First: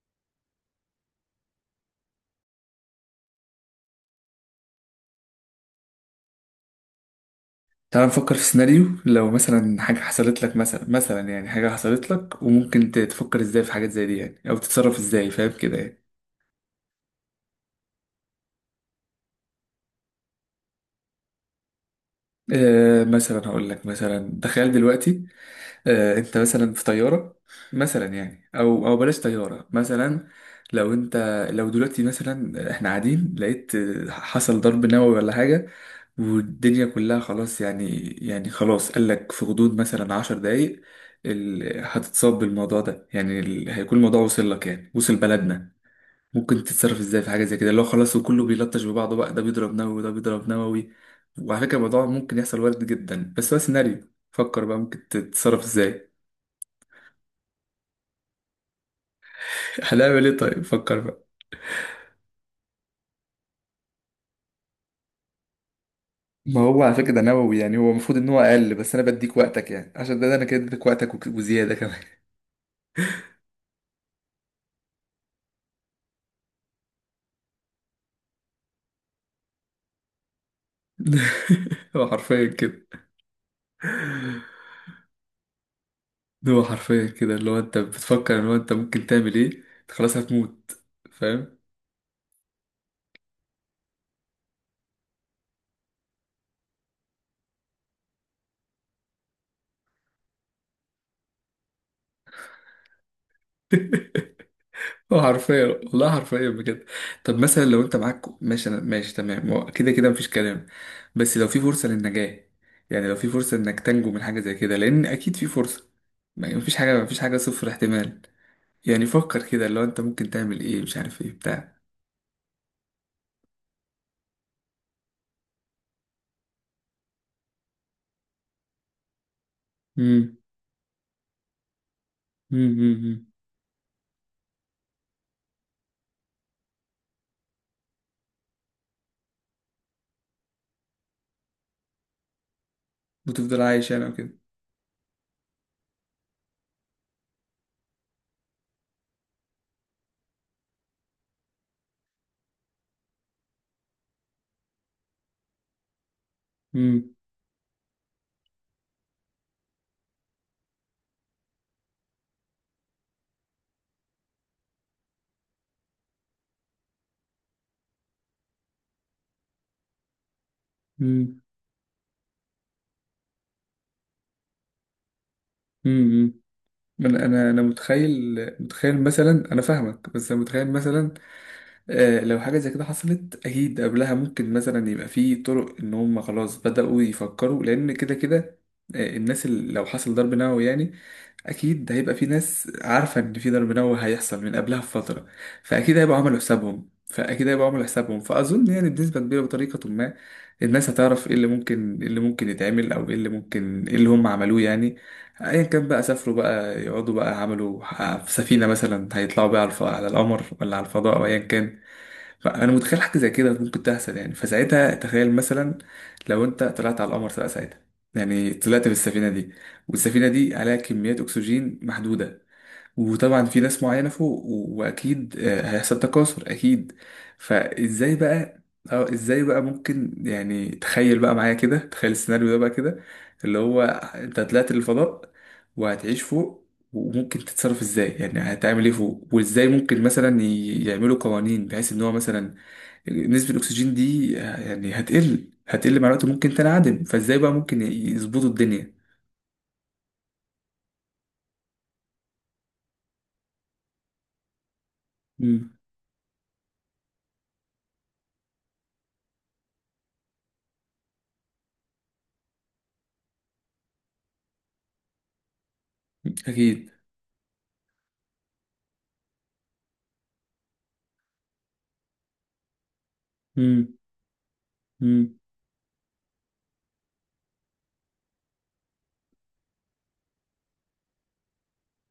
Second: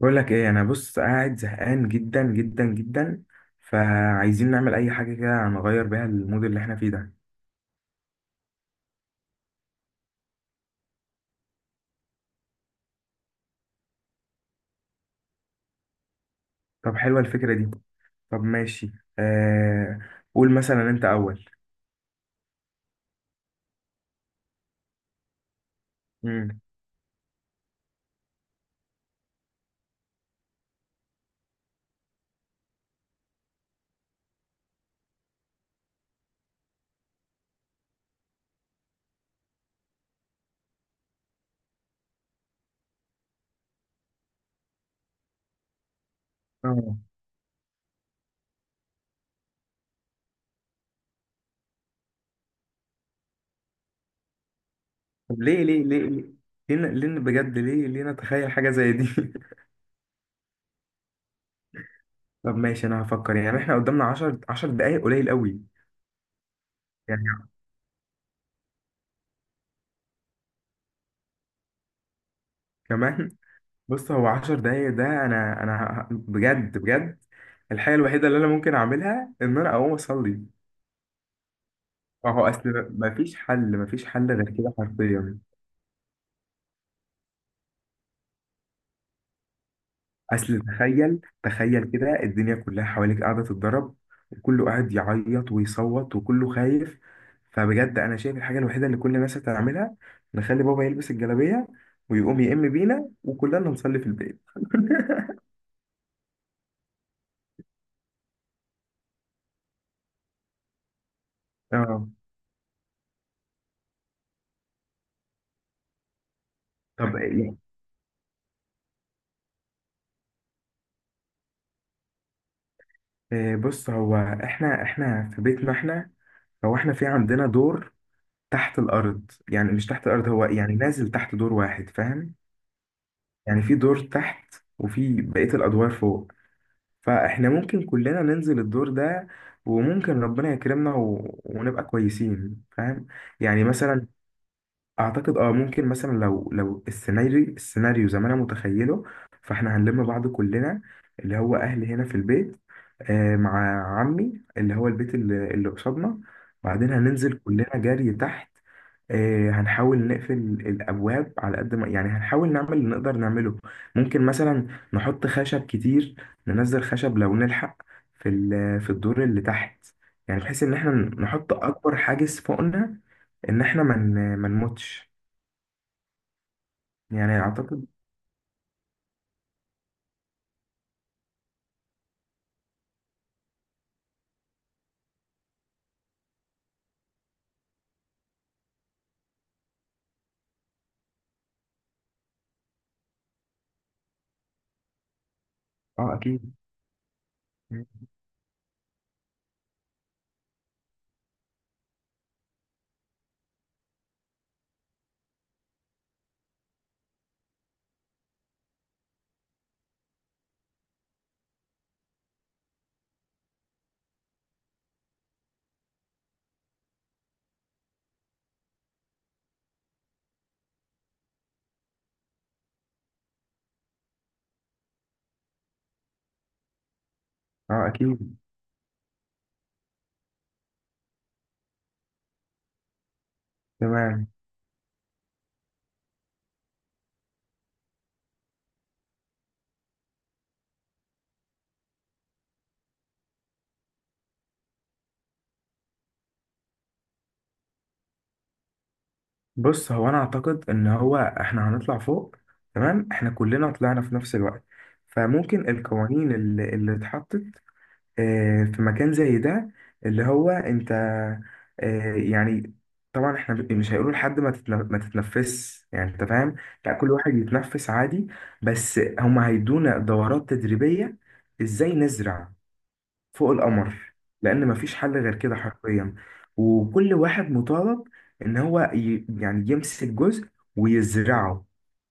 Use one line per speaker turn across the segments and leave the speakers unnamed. بقول لك ايه؟ انا بص قاعد زهقان جدا جدا جدا، فعايزين نعمل اي حاجه كده نغير بيها المود اللي احنا فيه ده.
تعال نفكر في سيناريو. لو مثلا حاجة حصلت لك، مثلا يعني حاجة حصلت لك، وممكن تفكر ازاي في حاجات زي دي، يعني او تتصرف ازاي، فاهم كده يعني؟
طب حلوه الفكره دي. طب ماشي. آه، قول مثلا انت اول.
آه مثلا هقول لك مثلا، تخيل دلوقتي. آه، انت
امم.
مثلا في طياره. مثلا يعني او بلاش طياره مثلا. لو انت لو دلوقتي مثلا احنا قاعدين، لقيت حصل ضرب نووي ولا حاجه، والدنيا كلها خلاص، يعني خلاص. قال لك في غضون مثلا 10 دقايق هتتصاب بالموضوع ده، يعني هيكون الموضوع وصل لك، يعني وصل بلدنا. ممكن
اه.
تتصرف ازاي في حاجه زي كده، اللي هو خلاص وكله بيلطش ببعضه بقى، ده بيضرب نووي وده بيضرب نووي؟ وعلى فكره الموضوع ممكن يحصل، وارد جدا، بس هو سيناريو. فكر بقى ممكن
طب
تتصرف
ليه ليه ليه
ازاي.
ليه، بجد، ليه ليه نتخيل حاجه زي دي؟
هنعمل ايه؟ طيب فكر بقى.
طب ماشي، انا هفكر. يعني احنا قدامنا 10 دقايق، قليل قوي.
ما هو على فكرة ده
يعني
نووي يعني، هو المفروض ان هو اقل، بس انا بديك وقتك يعني، عشان ده انا كده اديتك وقتك وزيادة كمان.
كمان. بص، هو 10 دقايق ده، انا بجد بجد الحاجه الوحيده اللي انا ممكن اعملها ان انا اقوم اصلي.
هو
ما
حرفيا
هو اصل
كده.
مفيش حل، مفيش حل غير كده حرفيا.
هو حرفيا كده، اللي هو انت بتفكر ان هو انت ممكن تعمل ايه. انت خلاص
اصل
هتموت،
تخيل
فاهم؟
تخيل كده الدنيا كلها حواليك قاعده تتضرب، وكله قاعد يعيط ويصوت وكله خايف. فبجد انا شايف الحاجه الوحيده اللي كل الناس هتعملها، نخلي بابا يلبس الجلابيه ويقوم يئم بينا وكلنا نصلي في البيت.
هو حرفيا والله، حرفيا بجد. طب مثلا لو انت معاك، ماشي، انا ماشي تمام، هو كده كده مفيش كلام، بس لو في فرصة
اه.
للنجاة، يعني لو في فرصة انك تنجو من حاجة زي كده، لان اكيد في فرصة. مفيش حاجة،
طب إيه؟
0 احتمال. يعني فكر كده اللي هو انت ممكن تعمل ايه، مش عارف ايه بتاع.
إيه، بص، هو احنا في بيتنا احنا. هو احنا في عندنا دور تحت الارض. يعني مش تحت الارض،
امم،
هو يعني نازل تحت دور واحد، فاهم؟
امم،
يعني في دور تحت وفي بقية الأدوار فوق، فإحنا ممكن كلنا ننزل الدور ده، وممكن ربنا يكرمنا ونبقى كويسين، فاهم؟
وتفضل
يعني
عايش يعني
مثلا
وكده.
أعتقد ممكن مثلا لو السيناريو زي ما أنا متخيله، فإحنا هنلم بعض كلنا، اللي هو أهلي هنا في البيت، آه مع عمي اللي هو البيت اللي قصادنا. بعدين
امم،
هننزل كلنا جري تحت. هنحاول نقفل الأبواب على قد ما، يعني هنحاول نعمل اللي نقدر نعمله. ممكن مثلا نحط خشب كتير، ننزل خشب لو نلحق في الدور اللي تحت، يعني بحيث إن احنا
امم،
نحط أكبر حاجز فوقنا، إن احنا ما نموتش.
امم، انا
يعني
انا انا
أعتقد.
متخيل. متخيل مثلا، انا فاهمك، بس انا متخيل مثلا، آه، لو حاجة زي كده حصلت أكيد قبلها ممكن مثلا يبقى في طرق إن هم خلاص بدأوا يفكروا، لأن كده كده آه، الناس اللي لو حصل ضرب نووي يعني، أكيد هيبقى في ناس عارفة إن في ضرب نووي هيحصل من قبلها بفترة. فأكيد
اه
هيبقوا عملوا
أكيد.
حسابهم، فأظن يعني بنسبة كبيرة بطريقة ما الناس هتعرف إيه اللي ممكن، يتعمل، أو إيه اللي هم عملوه يعني. ايا كان بقى، سافروا بقى، يقعدوا بقى، عملوا في سفينة مثلا، هيطلعوا بقى على القمر، ولا على الفضاء، او ايا كان. فانا متخيل حاجه زي كده ممكن تحصل يعني، فساعتها تخيل مثلا لو انت طلعت على القمر بقى ساعتها، يعني طلعت بالسفينه دي، والسفينه دي عليها كميات اكسجين محدوده، وطبعا في ناس معينه فوق واكيد هيحصل تكاثر اكيد.
اه
فازاي
أكيد.
بقى؟ اه ازاي بقى ممكن يعني؟ تخيل بقى معايا كده، تخيل السيناريو ده بقى كده، اللي هو
تمام.
انت طلعت للفضاء وهتعيش فوق، وممكن تتصرف ازاي يعني، هتعمل ايه فوق، وازاي ممكن مثلا يعملوا قوانين بحيث ان هو مثلا نسبة الأكسجين دي يعني هتقل مع الوقت وممكن تنعدم، فازاي بقى ممكن يظبطوا الدنيا؟
بص، هو أنا أعتقد إن هو احنا هنطلع فوق. تمام، احنا كلنا طلعنا في نفس الوقت، فممكن
امم،
القوانين اللي اتحطت في مكان زي ده، اللي هو انت، يعني طبعا احنا مش هيقولوا لحد ما تتنفس، يعني انت فاهم.
أكيد،
لا، كل واحد يتنفس عادي، بس هم هيدونا دورات تدريبية ازاي نزرع فوق
امم،
القمر، لان مفيش حل غير
امم،
كده حرفيا. وكل واحد مطالب ان هو يعني يمسك جزء ويزرعه،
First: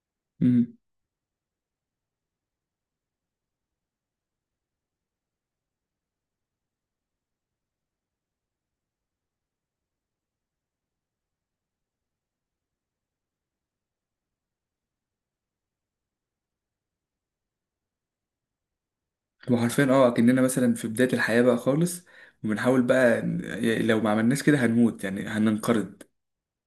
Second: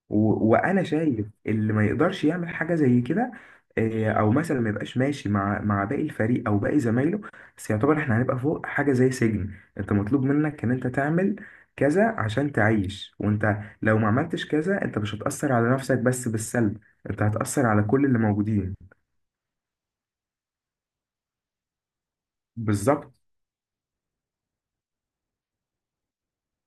امم.
وانا شايف اللي ما يقدرش يعمل حاجه زي كده، او مثلا ما يبقاش ماشي مع باقي الفريق او باقي زمايله. بس يعتبر احنا هنبقى فوق حاجه زي سجن، انت مطلوب منك ان انت تعمل كذا عشان تعيش، وانت لو ما عملتش كذا انت مش هتاثر على نفسك بس بالسلب، انت هتاثر على كل اللي موجودين.
وحرفيا اه كأننا مثلا في بداية الحياة بقى خالص، وبنحاول
بالظبط.
بقى يعني لو ما عملناش كده هنموت يعني، هننقرض.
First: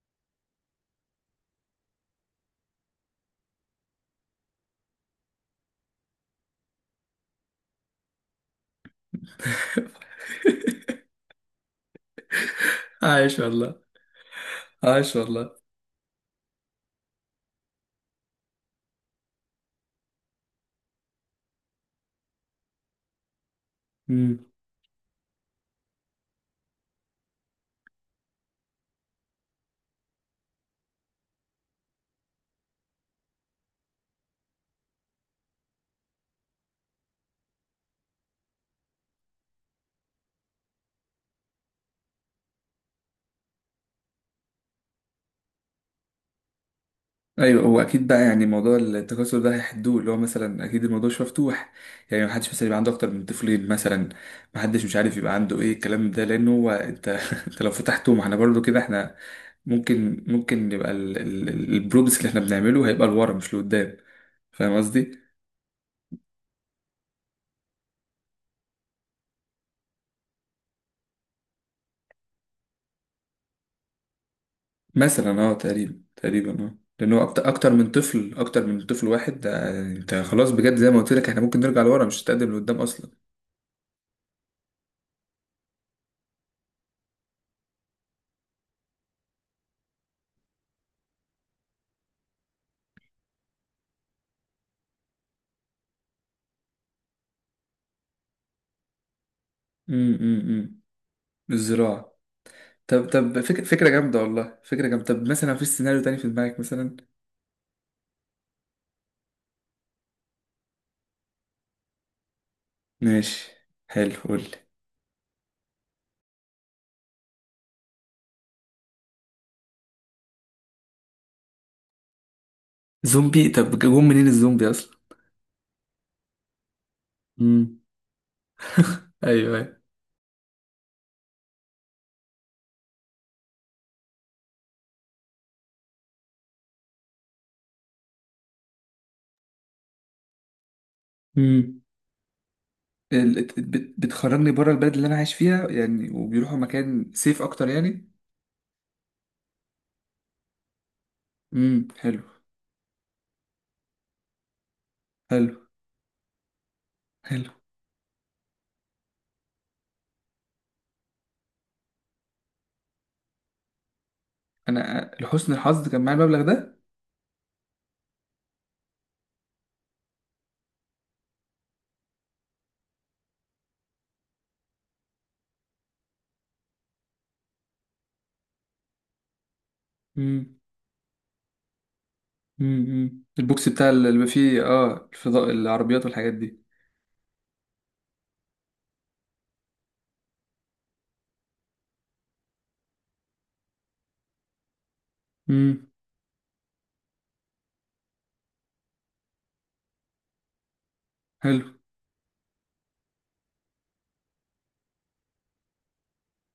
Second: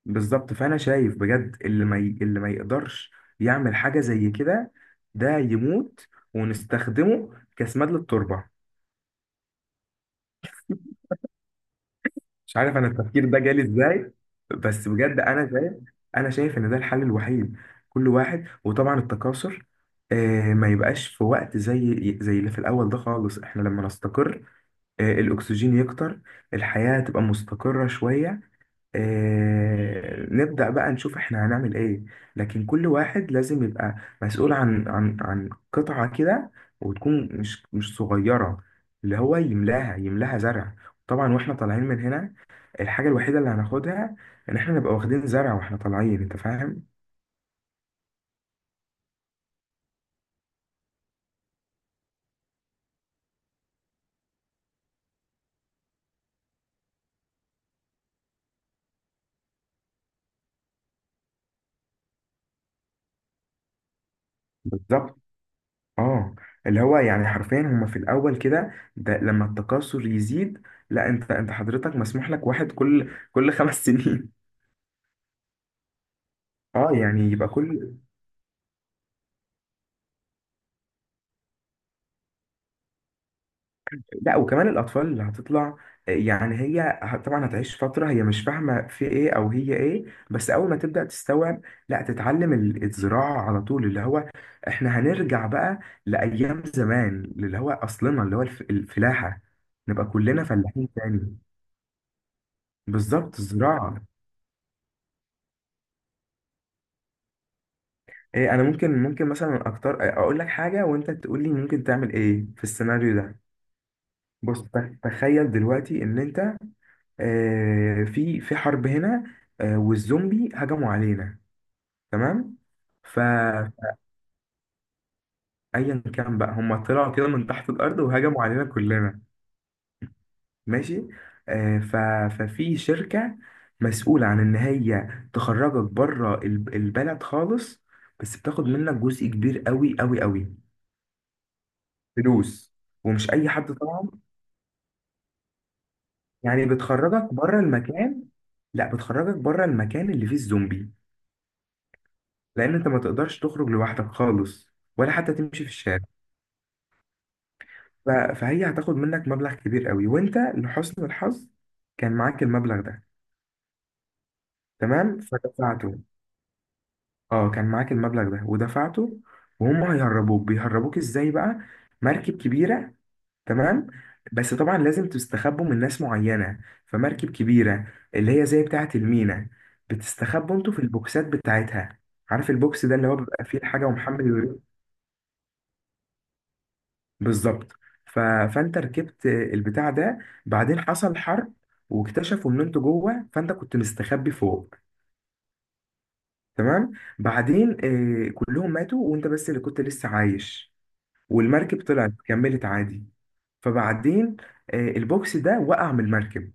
بالظبط، فانا شايف بجد اللي ما ي... اللي ما يقدرش يعمل حاجه زي كده ده يموت، ونستخدمه كسماد للتربه. مش عارف انا التفكير ده
عايش
جالي
والله.
ازاي، بس
عايش
بجد انا
والله.
شايف. انا شايف ان ده الحل الوحيد. كل واحد، وطبعا التكاثر، ما يبقاش في وقت زي اللي في الاول ده خالص. احنا لما نستقر الاكسجين يكتر، الحياة تبقى مستقرة شوية، نبدأ بقى نشوف احنا هنعمل ايه. لكن كل واحد لازم يبقى مسؤول عن قطعة كده، وتكون مش صغيرة، اللي هو يملاها يملاها زرع. طبعا واحنا طالعين من هنا، الحاجة الوحيدة اللي هناخدها ان احنا نبقى واخدين زرع واحنا طالعين، انت فاهم.
ايوه هو اكيد بقى، يعني موضوع التكاثر ده هيحدوه، اللي هو مثلا اكيد الموضوع مش مفتوح، يعني محدش مثلا يبقى عنده اكتر من طفلين مثلا، محدش مش عارف يبقى عنده ايه الكلام ده، لانه هو انت انت لو فتحته ما احنا برضو كده احنا، ممكن يبقى البروجرس اللي احنا بنعمله هيبقى لورا مش لقدام، فاهم
بالظبط.
قصدي؟
اه. اللي هو يعني حرفيا هما في الاول كده ده، لما التكاثر يزيد، لا، انت حضرتك مسموح لك واحد كل خمس سنين.
مثلا اه، تقريبا اه،
اه
لان
يعني
هو
يبقى
اكتر من
كل.
طفل، واحد ده انت خلاص بجد، زي ما قلت لك احنا ممكن نرجع لورا مش هتقدم لقدام اصلا.
لا، وكمان الأطفال اللي هتطلع، يعني طبعا هتعيش فترة هي مش فاهمة في إيه أو هي إيه، بس أول ما تبدأ تستوعب لا تتعلم الزراعة على طول، اللي هو إحنا هنرجع بقى لأيام زمان اللي هو أصلنا، اللي هو الفلاحة. نبقى
امم، امم،
كلنا
إمم.
فلاحين تاني.
الزراعة. طب
بالظبط،
طب فكرة
الزراعة.
جامدة والله، فكرة جامدة. طب مثلا مفيش سيناريو تاني في دماغك مثلا؟
إيه، أنا ممكن مثلا أكتر، أقول لك حاجة وأنت تقول لي ممكن تعمل إيه في السيناريو ده.
ماشي، حلو قول لي.
بص، تخيل دلوقتي إن أنت في حرب هنا، والزومبي هجموا علينا، تمام؟
زومبي؟
فأيا
طب جم منين الزومبي أصلا؟
كان بقى، هم طلعوا كده من تحت
امم،
الأرض وهجموا علينا كلنا.
ايوه ايوه،
ماشي، آه، ف- ففي شركة مسؤولة عن إن هي تخرجك بره البلد خالص، بس بتاخد منك جزء كبير قوي قوي قوي
امم.
فلوس، ومش أي حد طبعا.
بتخرجني بره البلد اللي أنا عايش فيها يعني، وبيروحوا
يعني
مكان
بتخرجك
سيف
بره
أكتر يعني؟
المكان. لا، بتخرجك بره المكان اللي فيه الزومبي،
امم، حلو.
لان انت ما تقدرش تخرج لوحدك خالص ولا حتى
حلو.
تمشي في الشارع.
حلو.
فهي هتاخد منك مبلغ كبير قوي، وانت لحسن الحظ كان معاك المبلغ ده.
أنا
تمام،
لحسن الحظ
فدفعته.
كان معايا المبلغ ده.
اه، كان معاك المبلغ ده ودفعته، وهم هيهربوك. بيهربوك ازاي بقى؟ مركب كبيرة. تمام. بس طبعا لازم تستخبوا من ناس معينة. فمركب كبيرة اللي هي زي بتاعة المينا، بتستخبوا
امم،
انتوا في البوكسات بتاعتها. عارف البوكس ده اللي هو
امم،
بيبقى فيه
البوكس
الحاجة
بتاع اللي بيبقى
ومحمل.
فيه اه الفضاء، العربيات والحاجات دي.
بالظبط. فانت ركبت البتاع ده، بعدين حصل حرب واكتشفوا ان انتوا جوه، فانت كنت مستخبي فوق.
امم،
تمام. بعدين كلهم ماتوا وانت بس اللي كنت لسه عايش،
حلو.
والمركب طلعت كملت عادي. فبعدين البوكس ده وقع من المركب.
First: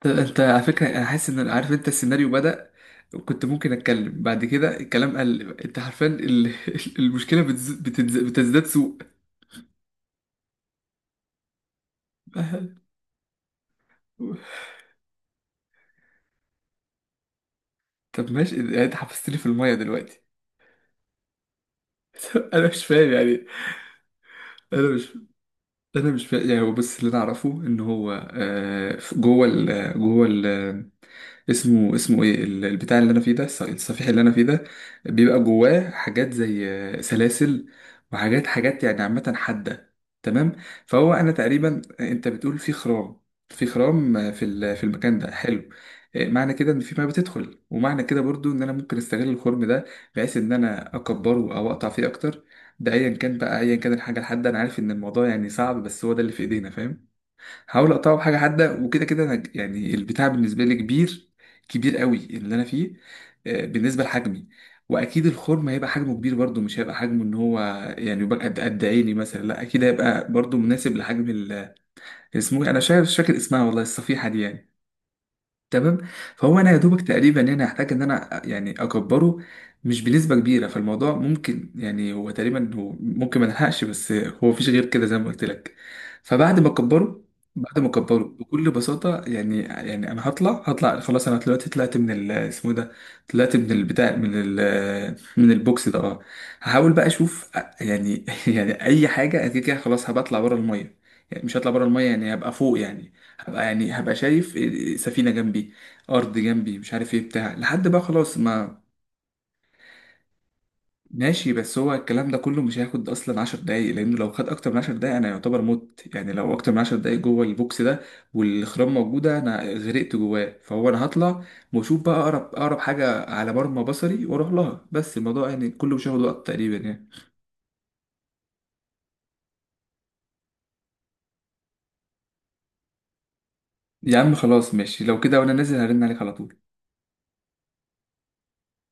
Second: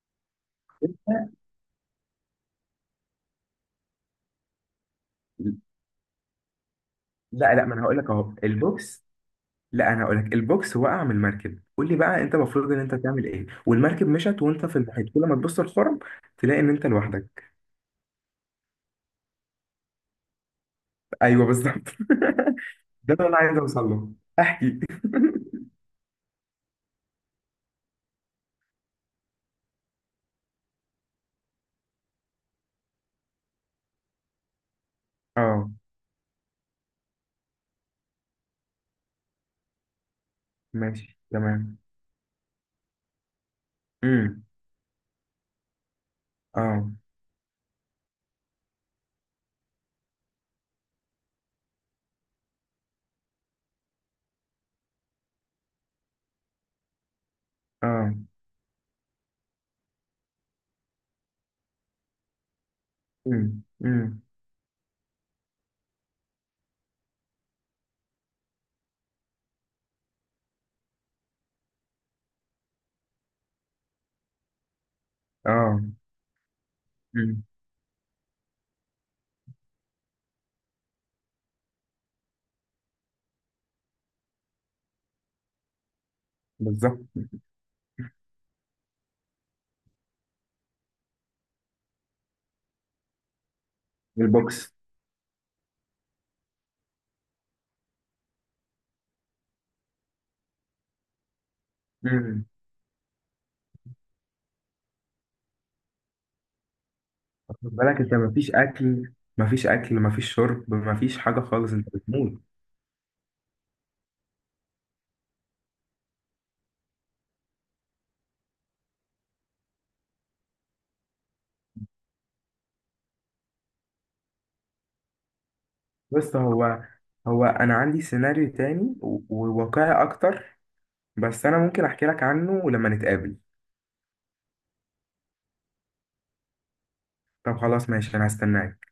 طب انت على فكرة انا حاسس ان عارف انت السيناريو بدأ، وكنت ممكن اتكلم بعد كده الكلام قل، انت عارفين المشكلة
لا لا، ما انا هقول لك اهو
بتزداد سوء.
البوكس. لا، انا هقول لك البوكس وقع من المركب. قول لي بقى انت المفروض ان انت تعمل ايه، والمركب مشت وانت في المحيط؟ كل ما تبص الخرم تلاقي ان انت لوحدك.
طب ماشي، يعني انت حبستني في المية دلوقتي.
ايوه بالظبط.
انا مش فاهم
ده اللي انا
يعني.
عايز اوصل له. احكي.
انا مش انا مش فا... يعني هو بس اللي انا اعرفه ان هو آه، اسمه ايه البتاع اللي انا فيه ده، الصفيح اللي انا فيه ده بيبقى
اه
جواه حاجات زي سلاسل، وحاجات يعني عامة حادة، تمام. فهو
ماشي
انا
تمام.
تقريبا، انت بتقول في خرام،
امم.
في في المكان ده، حلو. معنى كده ان
اه
في ما بتدخل، ومعنى كده برضو ان انا ممكن استغل الخرم ده، بحيث ان انا اكبره او اقطع فيه اكتر، ده ايا كان بقى، ايا كان الحاجه الحاده، انا عارف ان الموضوع يعني صعب، بس هو ده اللي في ايدينا فاج. هحاول
اه.
اقطعه بحاجه حاده، وكده كده انا يعني البتاع بالنسبه لي كبير، كبير قوي اللي انا فيه، بالنسبه
امم.
لحجمي. واكيد الخرم هيبقى حجمه كبير برضه، مش هيبقى حجمه ان هو يعني يبقى قد عيني مثلا، لا اكيد هيبقى برضه مناسب لحجم اسمه إيه؟ انا مش عارف، مش فاكر اسمها والله، الصفيحه دي يعني.
اه.
تمام. فهو انا يا دوبك تقريبا
امم.
هنا هحتاج ان انا يعني اكبره، مش بنسبه كبيره، فالموضوع ممكن يعني، هو تقريبا هو ممكن ما نلحقش، بس هو مفيش غير كده زي ما قلت لك. فبعد ما
بالظبط،
اكبره، بعد ما اكبره بكل بساطه يعني، يعني انا هطلع خلاص، انا دلوقتي طلعت من اسمه إيه ده، طلعت من البتاع
البوكس.
من البوكس ده اه. هحاول بقى اشوف يعني يعني اي حاجه، أنا كده كده خلاص هبطلع بره الميه، يعني مش هطلع بره الميه، يعني
امم.
هبقى فوق يعني، هبقى يعني هبقى شايف سفينة جنبي، أرض جنبي، مش عارف ايه بتاع
خد
لحد
بالك،
بقى
انت
خلاص
مفيش
ما.
اكل، مفيش اكل، مفيش شرب، مفيش حاجه
ماشي،
خالص،
بس
انت
هو الكلام ده
بتموت.
كله مش هياخد أصلا 10 دقايق، لأنه لو خد أكتر من 10 دقايق أنا يعتبر مت، يعني لو أكتر من 10 دقايق جوه البوكس ده والخرام موجودة أنا غرقت جواه. فهو أنا هطلع وأشوف بقى أقرب حاجة على مرمى بصري وأروح لها، بس الموضوع يعني كله مش هياخد
بس
وقت تقريبا
هو،
يعني.
هو انا عندي سيناريو تاني وواقعي اكتر، بس انا ممكن احكي لك عنه لما نتقابل.
يا عم خلاص ماشي، لو كده وأنا نازل هرن عليك على طول.
طب خلاص ماشي، انا هستناك.